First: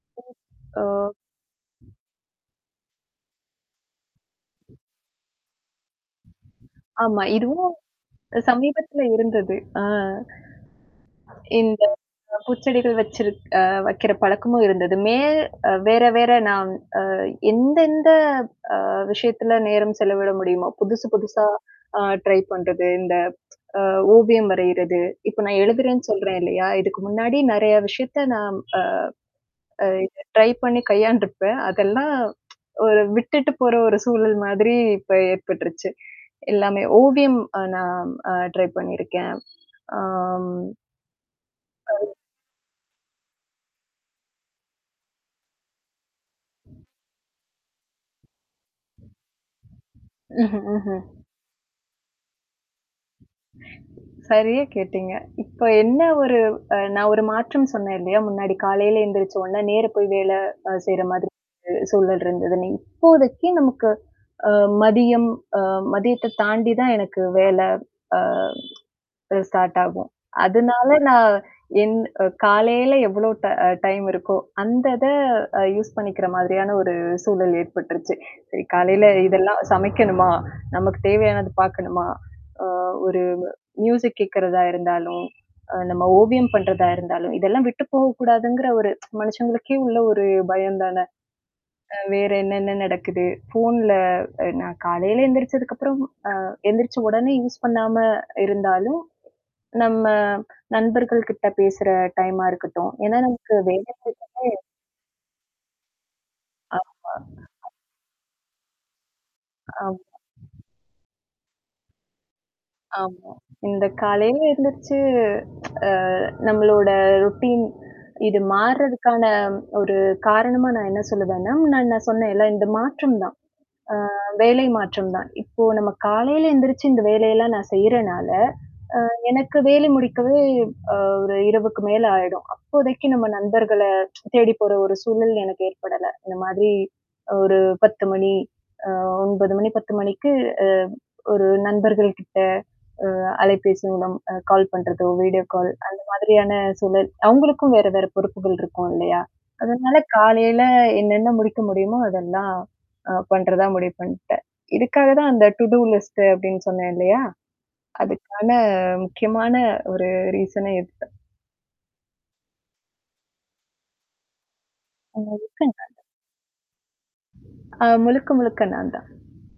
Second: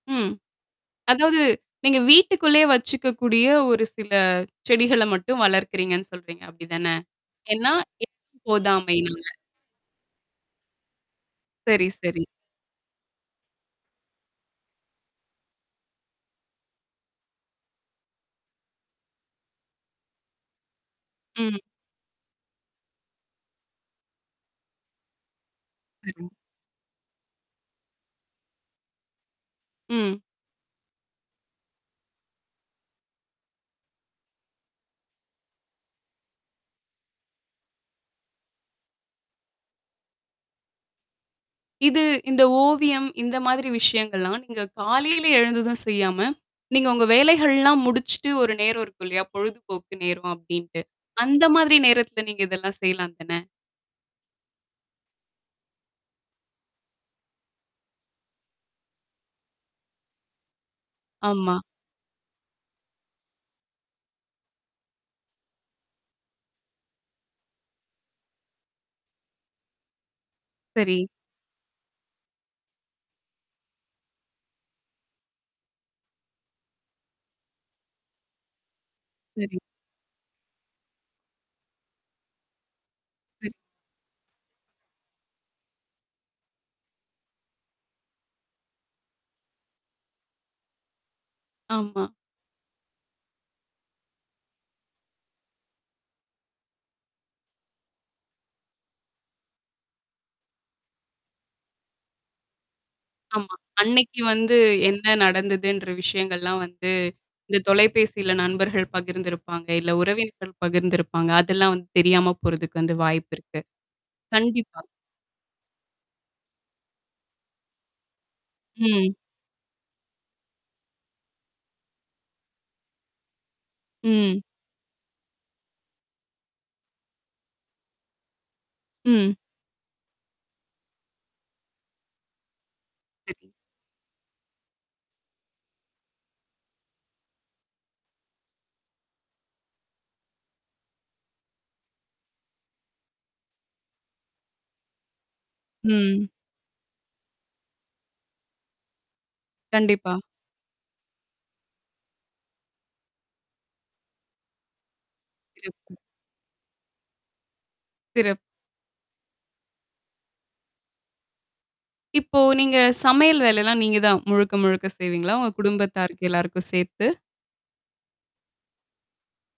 ம். ஆ. அதாவது, நீங்க வீட்டுக்குள்ளே வெச்சுக்கக் கூடிய ஒரு சில செடிகளை மட்டும் வளர்க்கிறீங்கன்னு சொல்றீங்க, அப்படித்தானே? ஆமா, இதுவும் ஏன்னா, இடப் சமீபத்துல போதாமையினால. இருந்தது. அ இந்த சரி, சரி. பூச்செடிகள் வெச்சிருக் வெக்கிற பழக்கமும் இருந்தது. மே வேற வேற நான் அ எந்தெந்த அ விஷயத்துல நேரம் செலவிட முடியுமோ, புதுசு புதுசா ம். ஆ ட்ரை பண்றது, இந்த ஓவியம் வரையறது, இப்ப நான் எழுதுறேன்னு வரும். சொல்றேன் இல்லையா, இதுக்கு முன்னாடி நிறைய விஷயத்தை நான் அ. ம். ட்ரை பண்ணிக் கையாண்டுருப்பேன். அதெல்லாம் ஒரு விட்டுட்டுப் போற ஒரு சூழல் மாதிரி இப்ப ஏற்பட்டுருச்சு. எல்லாமே, ஓவியம் நான் அ ட்ரை பண்ணிருக்கேன். ஆம். ஆ. இது இந்த ஓவியம், இந்த மாதிரி விஷயங்கள்லாம் நீங்க காலையில எழுந்ததும் செய்யாம, நீங்க உங்க வேலைகள் எல்லாம் முடிச்சுட்டு ஒரு நேரம் இருக்கும் இல்லையா? பொழுதுபோக்கு நேரம் ம்ஹ்ம். அப்படின்னுட்டு. ம்ஹ்ம். அந்த மாதிரி நேரத்துல நீங்க இதெல்லாம் செய்யலாம்தானே? சரியா கேட்டீங்க. இப்ப என்ன ஒரு அ, நான் ஒரு மாற்றம் சொன்னேன் இல்லையா? முன்னாடி காலையில எந்திரிச்ச உடனே நேரா போய் அ வேலை செய்ற மாதிரி ஆமா. ஒரு சூழல் இருந்ததுன்னு. இப்போதைக்கு நமக்கு மதியம் அ மதியத்தை தாண்டித்தான் எனக்கு வேலை அ ஸ்டார்ட் ஆகும். அதனால சரி. நான் என்ன காலையில எவ்வளோ ட டைம் இருக்கோ, அந்த இதை யூஸ் பண்ணிக்கிற மாதிரியான ஒரு சூழல் ஏற்பட்டுருச்சு. சரி, காலையில சரி. இதெல்லாம் சமைக்கணுமா, நமக்குத் தேவையானது பாக்கணுமா, அ ஒரு சரி. மியூசிக் கேக்குறதா இருந்தாலும், அ, நம்ம ஓவியம் பண்றதா இருந்தாலும், இதெல்லாம் விட்டுப் போகக் கூடாதுங்கிற ஒரு மனுஷங்களுக்கே உள்ள ஒரு பயம்தானே? ஆமா. வேற என்னென்ன நடக்குது, போன்ல நான் காலையில எந்திரிச்சதுக்கு அப்புறம், அ எந்திரிச்ச உடனே யூஸ் பண்ணாம இருந்தாலும், நம்ம நண்பர்கள் கிட்ட பேசுற டைம் ஆ இருக்கட்டும். ஏன்னா ஆமா, நமக்கு வேலை செய்யறதே அன்னைக்கு வந்து என்ன நடந்ததுன்ற விஷயங்கள்லாம் வந்து, ஆமா. இந்த தொலைபேசியில நண்பர்கள் பகிர்ந்திருப்பாங்க, இல்லை ஆமா. உறவினர்கள் பகிர்ந்திருப்பாங்க. அதெல்லாம் வந்து தெரியாமப் போறதுக்கு வந்து ஆமா, வாய்ப்பு இருக்கு. இந்த காலையில கண்டிப்பா. எந்திரிச்சு நம்மளோட ரொட்டீன் இது ம். மார்றதுக்கான ஒரு காரணமா நான் என்ன சொல்லுவேன்னா, முன்னாடி நான் சொன்னேன்ல, இந்த மாற்றம்தான், அ ம். வேலை மாற்றம்தான். இப்போ நம்ம காலையில எந்திரிச்சு இந்த வேலையெல்லாம் நான் செய்யறனால, அ, ம். எனக்கு வேலை முடிக்கவே அ ஒரு இரவுக்கு மேல ஆயிடும். அப்போதைக்கு நம்ம சரி. நண்பர்கள தேடிப் போற ஒரு சூழல் எனக்கு ஏற்படல. இந்த மாதிரி ஒரு 10:00 மணி அ 9:00 மணி, 10:00 மணிக்கு அ ஒரு நண்பர்கள் கிட்ட, அ, அலைபேசி மூலம் கால் பண்றதோ, வீடியோ கால் அந்த ம். மாதிரியான சூழல். அவங்களுக்கும் வேற வேற பொறுப்புகள் இருக்கும் இல்லையா? அதனால கண்டிப்பா. காலையில என்னென்ன முடிக்க முடியுமோ, அதெல்லாம் அ பண்றதா முடிவு பண்ணிட்டேன். இதுக்காகத்தான் அந்த டு டூ சிறப்பு. லிஸ்ட் அப்படின்னு சொன்னேன் இல்லையா? சிறப்பு. அதுக்கான முக்கியமான ஒரு ரீசனே இதுதான். இப்போ நீங்க சமையல் வேலையெல்லாம் நீங்கதான் முழுக்க முழுக்கச் அ செய்வீங்களா, உங்க இருக்குங்க. குடும்பத்தாருக்கு எல்லாருக்கும் சேர்த்து? ஆ முழுக்க, முழுக்க நான் தான்.